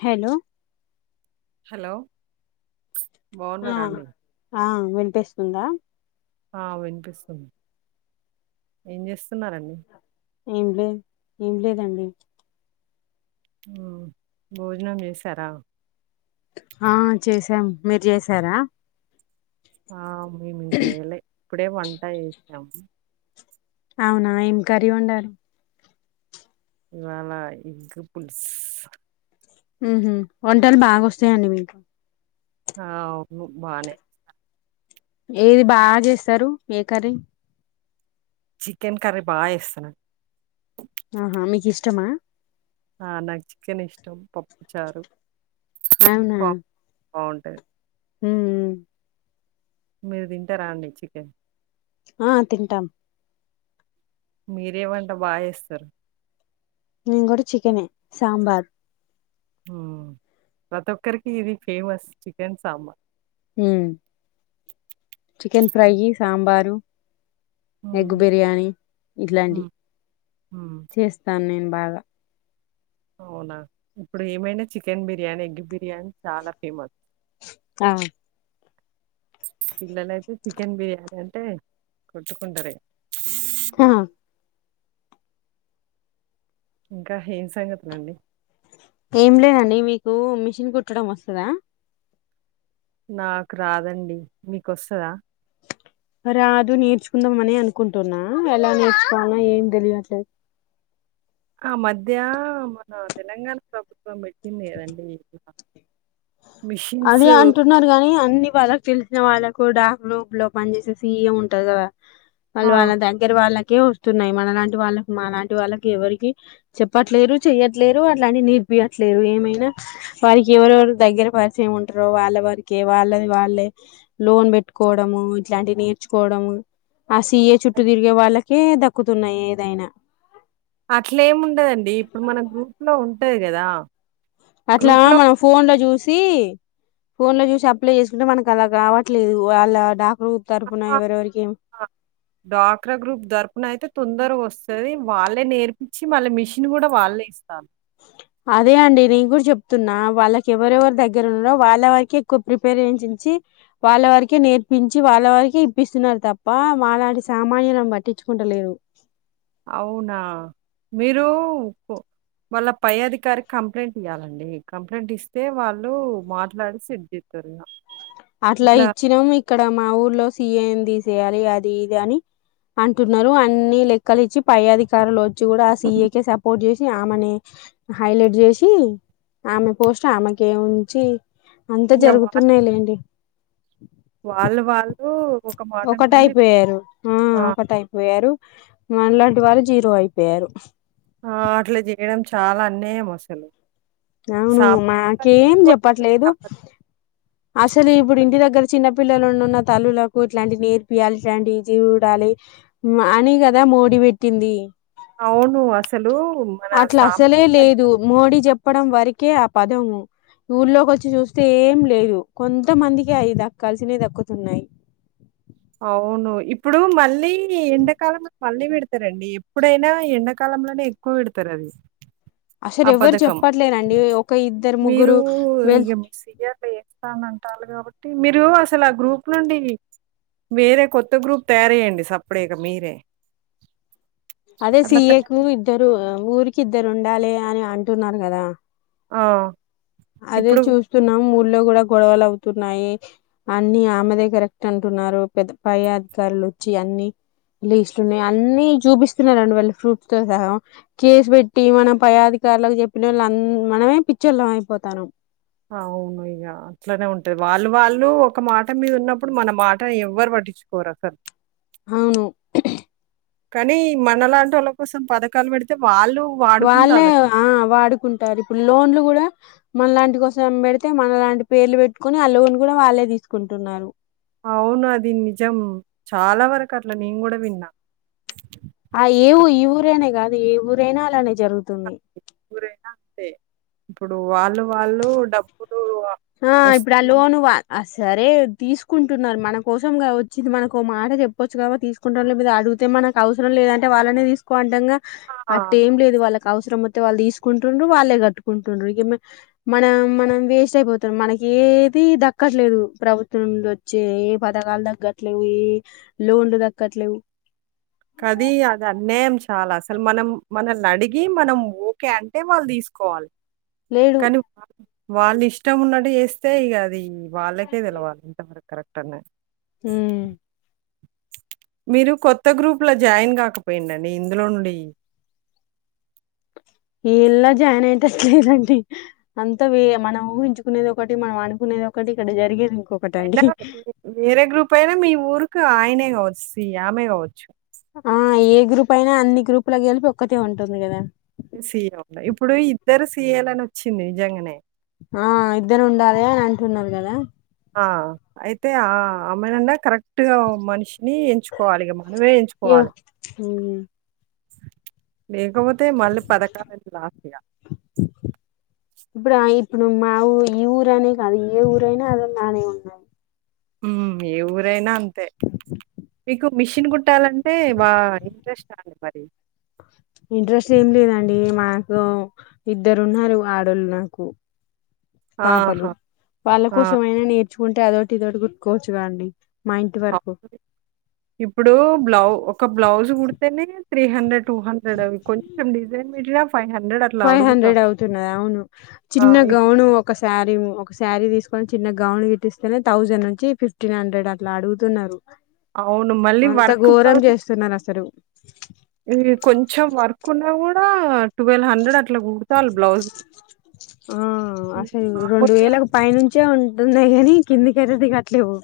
Hello hello ఆ బాగున్నారా అండి ఆ వినిపిస్తుందా ఆ వినిపిస్తుంది ఏం చేస్తున్నారండి ఏం లేద్ ఏం లేదండి హ్మ్ భోజనం చేసారా ఆ చేసాం మీరు చేసారా ఆ మేమింకా ఎయ్యలే ఇప్పుడే వంట చేసాము అవునా ఏం కర్రీ వండారు ఇవాళ ఎగ్గు పులుస్ హ్మ్ హు వంటలు బాగా వస్తాయండి మీకు ఆ అవును బానే ఏది బా చేస్తారు ఏ కర్రీ చికెన్ కర్రీ బాగా వేస్తానా ఆహా మీకు ఇష్టమా ఆ నాకు చికెన్ ఇష్టం పప్పు చారు అవునా బాగుంటది ఉ మీరు తింటారా అండి చికెన్ ఆ తింటాం మీరేవంట బాగాస్తారు మేము గూడ చికెన్ నే సాబద్ ఉ ప్రతి ఒక్కరికి ఇది ఫేమస్ చికెన్ సాంబార్ ఉ చికెన్ ఫ్రై సాంబారు ఎగ్ మ్మ్ బిర్యానీ ఇట్లాంటి మ్మ్ మ్మ్ చేస్తాను నేను బాగా అవునా ఇప్పుడు ఏమైనా చికెన్ బిర్యానీ ఎగ్గి బిర్యానీ చాలా ఫేమస్ ఆ పిల్లలయితే చికెన్ బిర్యానీ అంటే కొట్టుకుంటారే క ఇంకా ఏం సంగతులండి ఏం లేదండి మీకు మిషన్ కుట్టడం వస్తదా నాకు రాదండి మీకు వస్తదా రాదు నేర్చుకుందామని అనుకుంటున్నా ఎలా నేర్చుకోవాలో ఏం తెలియట్లేదు ఆ మధ్య మన తెలంగాణ ప్రభుత్వం పెట్టింది కదండి ఇట్లా అది అంటున్నారు గానీ అన్ని వాళ్ళక్ తెలిసిన వాళ్ళక్ కూడా రూపు లో పని చేసే సి ఏ ఉంటది గదా ఆ! మల్వాల దగ్గర వాల కె వస్తున్నాయి మనలాంటి వాళ్ళకు మలాంటి వాళ్ళకి ఎవరికి చెప్పట్లేరు చెయ్యట్లేరు అట్లాంటి నేర్పియట్లేరు ఏమైనా వారికి ఎవరెవరు దగ్గర పరిస్ చే ఏముంటారో వాళ్ళ వారికే వాళ్ళది వాళ్ళే లోన్ పెట్టుకోవడము ఇట్లాంటివి నేర్చుకోవడము ఆ సిఏ చుట్టూ తిరిగే వాళ్ళకే దక్ క్కుతున్నాయి ఏదైనా అట్లా ఏం ఉండదండి ఇప్పుడు మన గ్రూప్ లో ఉంటది గదా అట్లా మన ఫోన్ ల జూసి ఫోన్ ల జూసి అప్లై చేసుకుంటే మనకు అలా రావట్లేదు వాళ్ళ డా డాక్రా గ్రూప్ దర్పుణ అయితే తొందరగా వస్తది వాళ్ళే నేర్పించి మళ్ళీ మిషన్ కూడా వాళ్ళే ఇస్తారు అదే అండి నేను కూడా చెప్తున్నా వాళ్ళకి ఎవరెవరు దగ్గర ఉన్నారో వాళ్ళవరికె ఎక్కువ ప్రిపరేచేయించి వాళ్ళ వరకే నేర్పించి వాళ్ళ వరకే ఇప్పిస్తున్నారు తప్ప మా లాంటి సామాన్యులను పట్టించుకుంటలేరు అవునా మీరు వాళ్ళ పై అధికారి కంప్లైంట్ ఇయ్యాలండి కంప్లైంట్ ఇస్తే వాళ్ళు మాట్లాడి సిడ్ చేత్తారు ఇగా అట్లా ఇచ్చినాము ఇక్కడ మా ఊర్లో సి ఏంది జేయాలి అది ఇది అని అంటున్నారు అన్ని లెక్కలు ఇచ్చి పై అధికారులు వచ్చి గూడా సీఏ కి సపోర్ట్ చేసి ఆమెనే హైలైట్ చేసి ఆమె పోస్ట్ ఆమెకే ఉంచి అంత ఇగ వాళ్ళు జరుగుతున్నాయ్ లేండి వాళ్ళు వాళ్ళు ఒక మాట ఒకటయ్ మీదనే పోయారు ఉ ఆ! ఒకటయ్ పోయారు మళ్ళ ఇటు వాళ్ళు జీరో అయిపోయారు ఆ అట్ల జేయడం చాలా అన్యాయమ్ అసలు అవును సామాజిక బాధ్యత మాకేం సోషల్ చెప్పట్లేదు బాధ్యత. అసలు ఇప్పుడు ఇంటి దగ్గర చిన్నపి పిల్లలు ఉన్నున్న తల్లులకు ఇట్లాంటి నేర్పియాలి ఇట్లాంటి ఇజి ఉండాలి ఉమ్ అని కదా మోడి పెట్టింది అవును అసలు మన అట్లా సాంప అసలే [inaudible] లేదు మోడీ చెప్పడం వరికే ఆ పదము ఊర్లోకొచ్చి చూస్తే ఏం లేదు కొంతమందికే అయి దక్కాల్సినయి దక్కుతున్నాయ్ అవును ఇప్పుడు మళ్ళీ ఈ ఎండకాలమ మళ్ళీ పెడతరండి ఎప్పుడైనా ఎండాకాలంలోనే ఎక్కువ వెడతరు అది అసలు ఆ ఎవరు పధకం చెప్పట్లేరండి ఒక ఇద్దరు మీరు ముగ్గురు వెళ్ ఇగ మి సినీయర్లు చెప్తాన్నా తాలు కాబట్టి మీరు అసలు ఆ గ్రూప్ నుండి వేరే కొత్త గ్రూప్ తయార్జేయండి సప్ప్ డేగ మీరే అదే అట్లా సిఏకు తయారై ఇద్దరు ఊరికిద్దరు ఉండాలి అని అంటున్నారు కదా ఆ అదే ఇప్పుడు చూస్తున్నాం ము లో కూడా గొడవలు అవుతున్నాయి అన్ని ఆమెదే కరెక్ట్ అంటున్నారు పెద్ద పై అధికారులొచ్చి అన్ని లీస్ట్లున్నాయి అన్ని చూపిస్తున్నారండి వాళ్ళు ఫ్రూప్స్ తో సహ కేస్బెట్టి మనం పై అధికారులకు చెప్పినోళ్ళంద మనమే పిచ్చోళ్లం అయిపోత తరుం అవును ఇగ అట్లనే ఉంటది వాళ్ళు వాళ్ళు ఒక మాట మీదున్నప్పుడు మన మాటని ఎవ్వరు పట్టించుకోర్ అసల్ అవును కానీ మన లాంటోళ్ళ కోసం పథకాలు పెడితే వాళ్ళు వాళ్ళే వాడుకుంటాళ్ళు ఆ వాడుకుంటారు ఇప్పుడు లోన్లు కూడా మన లాంటి కోసం బెడితే మనలాంటి పేర్లు పెట్టుకుని ఆ లోన్ కూడా వాళ్ళే తీసుకుంటున్నారు అవును అది నిజం చాలా వరకట్ల నేన్ గుడ విన్నా ఆ ఒక్క ఏవు ఈఊరనేగాద్ ఏ ఊరైనా అలానే జరుగుతుంది ఊరైనా అంతే ఇప్పుడు వాళ్ళు వాళ్ళు డబ్బులు ఆ ఇప్పుడు ఆ వొస్తయి లోన్ వా ఆ సరే తీసుకుంటున్నారు మన కోసం గా వచ్చింది మనకోమాట చెప్పొచ్చు కాబ తీసుకుంటాళ్ళమ్ ఇద అడిగుతే మనకవసరం లేదంటే వాళ్ళనే తీసుకో అంటంగా ఆ అట్టేం లేదు వాళ్ళక్ అవసరమొత్తే వాళ్ళు తీసుకుంటుండ్రు వాళ్ళే కట్టుకుంటుండ్రు ఇగ మే మనం మనం వేస్ట్ అయిపోతం మనకేది దక్కట్లేదు ప్రభుత్వం నుండొచ్చే ఏ పథకాలు దగ్గట్లేవు ఏ లోన్లు దక్కట్లేవు కది అదన్యాయమ్ చే చాలాసలు మనం మనల్నడిగి ఏ మనం ఓకే అంటే వాళ్ళు తీసుకోవాలి లేడు కను వాళ్ళు ఇష్టం ఉన్నట్టు చేస్తే ఇక అది వాళ్ళకే తెలవాలి ఇంతవరకు కరెక్ట్ అనే హుమ్ మీరు కొత్త గ్రూప్ లో జాయిన్ కాకపోయిండండి ఇందులో నుండి, ఏల్లా జాయిన్ అనే ఇంట్రెస్ట్ లేదండి అంతే మనం ఊహించుకునేది ఒకటి, మనం ఆనుకునేది ఒకటి, ఇక్కడ జరిగేది ఇం ఐనా వే వేరే గ్రూప్ అయినా మీ ఊరు కా ఆయనే కావచ్చు సీ ఆమె కావచ్చు ఆ ఏ గ్రూప్ అయినా అన్ని గ్రూపులకు గలిపి ఒక్కటే ఉంటుంది కదా సీ ఇఓ లో ఇప్పుడు ఇద్దరు సీఏలని వచ్చింది నిజంగనే ఆ ఇద్దరు ఉండాలె అని అంటున్నారు కదా ఆ అయితే ఆ అమెనన్నా కరెక్ట్ గా మనిషి ని ఎంచుకోవాలి ఇ మనమే యో ఎంచుకోవాలి మ్మ్ లేకా పొ తే మళ్ళ పథకాల ఇప్పుడు ఇప్పుడు మా ఊ ఈ ఊరనే కాదు ఏ ఊరైనా అద నానే ఉన్నాయి మ్ ఏ ఊరేనా అం మీకు మిషిన్ కుట్టాలంటే బ ఇంట్రెస్ట్ చాలే బరి ఇంట్రెస్ట్ ఏం లేదండి మాకు ఇద్దరు ఉన్నారు ఆడోళ్ళు నాకు పాపలు ఆహా! వాళ్ళ ఆ! కోసమైనా నేర్చు కుంటే అదోటి ఇదటి గుట్టుకోవచ్చు కాండి ఇప్పుడు బ్లౌ ఒక బ్లౌజ్ కుడితేనే త్రీ హండ్రెడ్ టూ హండ్రెడ్ అవి కొంచెం డిజైన్ మీట్లా ఫైవ్ హండ్రెడ్ అవుతున్నది అవును ఆ! చిన్న ఇప్పుడు గౌను ఒక శారీ ఒక ఒక శారీ తీసుకొని చిన్న గౌన్ గిట్స్తేనే థౌజండ్ నుంచి ఫిఫ్టీన్ హండ్రెడ్ అట్లా అడుగుతున్నారు అవును మళ్ళీ అంత వర్క్ ఘోరం చేస్తున్నారు [unintelligible] అసలు ఈ కొంచెం వర్క్ ఉన్నా కూడా అ ఆ ఇది అసలు రెండు మామూలుగా వేలకు పైనుంచే ఉ నని కంది కరది కట్లే పోు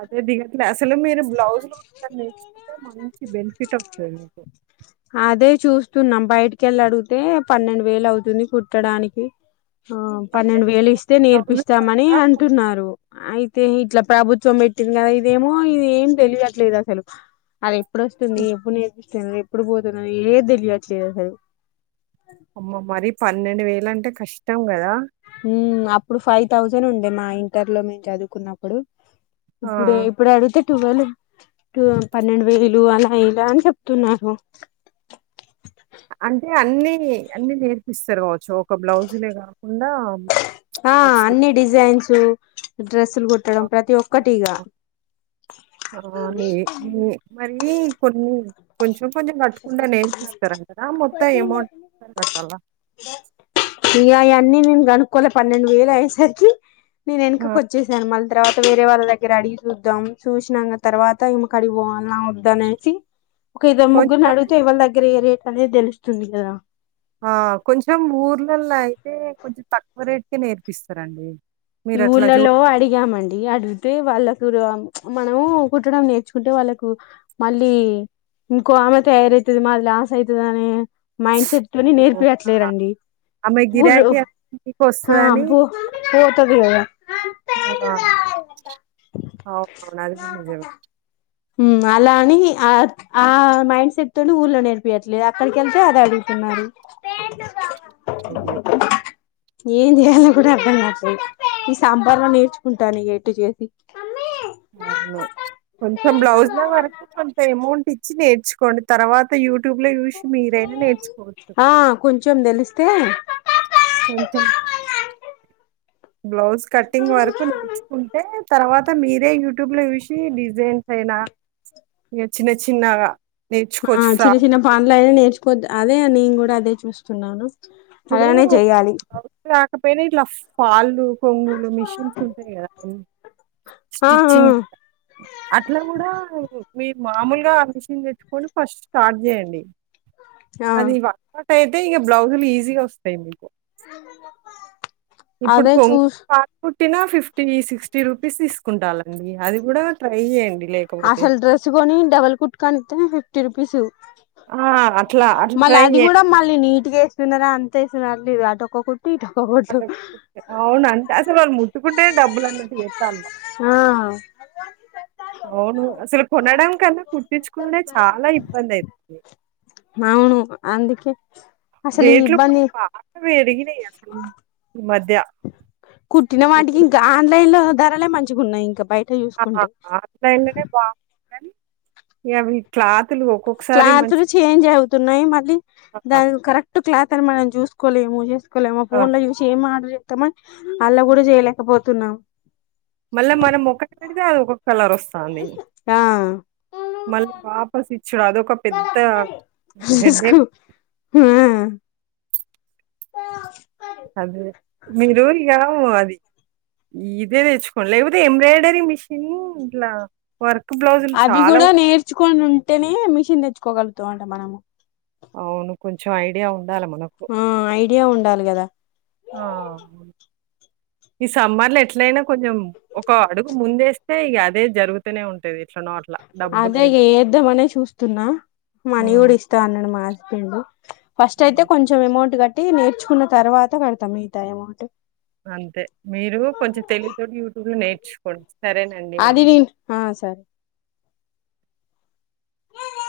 అదే దిగట్లే అసలు మీరు బ్లౌజ్లు నేర్చుకుంటే మ బెనిఫిట్ అప్తు అదే చూస్తున్నాం బయటికి వెళ్ళి అడిగితే పన్నెండు వేలు అవుతుంది కుట్టడానికి ఆ అంటే పన్నెండు వేలు ఇస్తే ఓన్లీ బ్లౌజులు నేర్పిస్తామని కాక అంటున్నారు అయి ఇట్లా ప్రభుత్వం పెట్టింది కదా ఇదేమో ఇది ఏం తెలియట్లేదు అసలు అది ఎప్పుడు వస్తుంది ఎప్పుడు నే తె ఎప్పుడు పోతున్నారు ఏం తెలియట్లేదు అసలు అమ్మ మరి పన్నెండు వేల అంటే కష్టం కదా మ్ అప్పుడు ఫైవ్ థౌజండ్ ఉండే మా ఇంటర్ లో మేము చదువుకున్నప్పుడు ఆ! ఇప్పుడే ఇప్పుడు అడుగుతు టువలు పన్నెండు వేలు అలా ఇలా అని చెప్తున్నారు అంటే అన్ని అన్నిీ నేర్పిస్తారు కావచ్చు సో ఒక బ్లౌజులే కాకుండా ఫ్రాక్స్ డ్రెస్లు కుట్టడం ప్రతి ఒక్కటిగా ఆ! నీ కొంచ కొంచెం కట్టుకుంటే నేర్పిస్తార కదా మొత్తం ఎమౌంట్ ఒకేసారి కట్టాలా న్నీ నేను కనుక్కోలే పన్నెండు వేలు అయేసరికి నేను వెనకకి ఆ! వచ్చేాను మల్ తరావాత వేరే వాళ్ళ దగ్గర అడిగి చూద్దాం చూసిన తర్వాత ఈమెకుడిగి పోవాల్న వద్ద అనేసి ఒక కొంచెం నడు చ ఇవాళ దగ్గర ఏ అదే తెలుస్తుంది కదా ఆ కొంచం ఊర్ ల్ల అయితే కొంచెం తక్కువ రేటుకే నేర్పిస్తారండి ఈ మీరట్లా జూ ఊళ్ళలో అడిగామండి అడిగితే వాళ్ళ మనము కుట్టడం నేర్చుకుంటే వాళ్ళకు మళ్ళీ ఇంకో ఆమె తయారవుతుంది మా లాస్ అవుతుంది అనే మైండ్ సెట్ ని ఓహ్! ఆ! నేర్పియట్లేరండి ఆమె ఊర్లో గిరాకీ అంతా మీకొస్తదని అ ఆ! అవునవును. అది గూడా నిజమే. మ్ అలా అని ఆ ఆ మైండ్ సెట్ తోని ఊర్లో నేర్పియట్లేదు అక్కడికెళ్తే అది అడుగుతున్నారు అ ఏం చేయలో కూడా అర్థం కావట్లేదు ఈ సమ్మర్ లో నేర్చుకుంటాను ఎటు చేసి అవును కొంచెం బ్లౌజ్ల వరకు కొంత అమౌంట్ ఇచ్చి నే చు కోండి తర్వాత యూ యూట్యూబ్ లో చూసి మీరైనా నేర్చుకోవచ్చు చం దెలిస్తే ఉంట బ్లౌజ్ కటింగ్ వరకు నేర్చుకుంటే తర్వాత మీరే యు ట్యూబ్ ల చూసి డిజైన్ అైనా ఇక చిన్న చిన్నగా ఆ నేర్చుకోవచ్చు చిన్న ఫ్రాక్ చిన్న పనులు అయినా నేర్చుకోద్ అదే నేను కూడా అదే చూస్తున్నాను అలానే చెయాలి [unintelligible] ఫళ్ళు కొంగులు మిషన్స్ ఉంటాయి కదా ఆ ఆ స్టిచ్చింగ్ అట్లా కూడా మీరు మామూలుగా ఆ మిషన్ తెచ్చుకొని ఫస్ట్ స్టార్ట్ చేయండి ఆ అది వా అయితే ఈ బ్లౌజ్లు ఈజీ గా వస్తాయి మీకు అదే చూస్ ఫిఫ్టీనో ఫిఫ్టీ సిక్స్టీ రూపీస్ తీసుకుంటాలండి అది కూడా ట్రై చేయండి అసలు డ్రెస్సు కొని డబల్ కుట్టుకంటే ఫిఫ్టీ రుపీస్ ఆ అట్లా అట్లా ట్రై చెయండి సన్నారా అంతేస్తున్నారు అటు ఒక్కొక్క అవున అంటే అసలు వాళ్ళు ముట్టుకుంటే డబ్బులు అన్నట్టు జెతాన్డ్రు ఆ అవును అసలు కొనడం కన్నా కుట్తించుకునే చాలా ఇబ్బంది అవుతుంది అవును అందుకే అసలు ఈ రేట్లు కూడా ఇబ్బంది బాగా పెరిగినాయి అసలు కుట్టిన వాటికి ఇప్పుడు ఇంకా ఆన్లైన్ లో ధరలేే మంచిగా ఉన్నాయి ఇంకా బయట ఆహ చూసుకుంటే అట్లైతేనే బాన్ యమ్ క్లాత్ క్లాత్లు చేంజ్ అవుతున్నాయి మళ్ళీ ఆ! దాని కరెక్ట్ క్లాత్ కానీ మనం చూసుకోలే ఏ చేస్త లే మా ఆ! ఫోన్ యూసి ఏం మ్రి తమ అల్లా కూడా జయలేకపోతు త్తన్నా మళ్ళా మనం ఒక్క పెడితే అదు ఒక కలర్ వస్తుంది ఆ మళ్ళీ వాపస్ ఇచ్చడు అదొక పెద్ద చూసుకో హెడేక్ ఆ [inaudible] అదే మీరు ఇగ ఇదే తెచ్చుకోండి లేకపోతే ఎంబ్రాయిడరీ మిషన్ ఇట్లా వర్క్ బ్లౌజులు అవి చాలా కూడా నేర్చుకొని ఉంటేనే మిషన్ తెచ్చుకోగల అంట మనము అవును కొంచెం ఐడియా ఉ డాల మనకు ఐ డియా ఉండాలి కదా ఆ ఈ సమ్మర్ లో ఎట్లయినా కొంచెం ఒక అడుగు ముందేస్తే ఇగా అదే జరుగుతూనే ఉంటది ఎట్లనో అట్లా అదే డబ్బులైనా. ఏద్దామనే చూస్తున్నా మనీ హ్మ్. కూడా ఇస్తా అన్నాడు మా హాస్ [unintelligible] ఫస్ట్ అయితే హ్మ్. కొంచెం అమౌంట్ కట్ అంటే నేర్చుకున్న తర్వాత కడతాం [unintelligible] అంతే మీరు కొంచెం తెలివితోటి యూట్యూబ్ లో నేర్ ర్చ్ కోని అది తింట్ ఆ సరే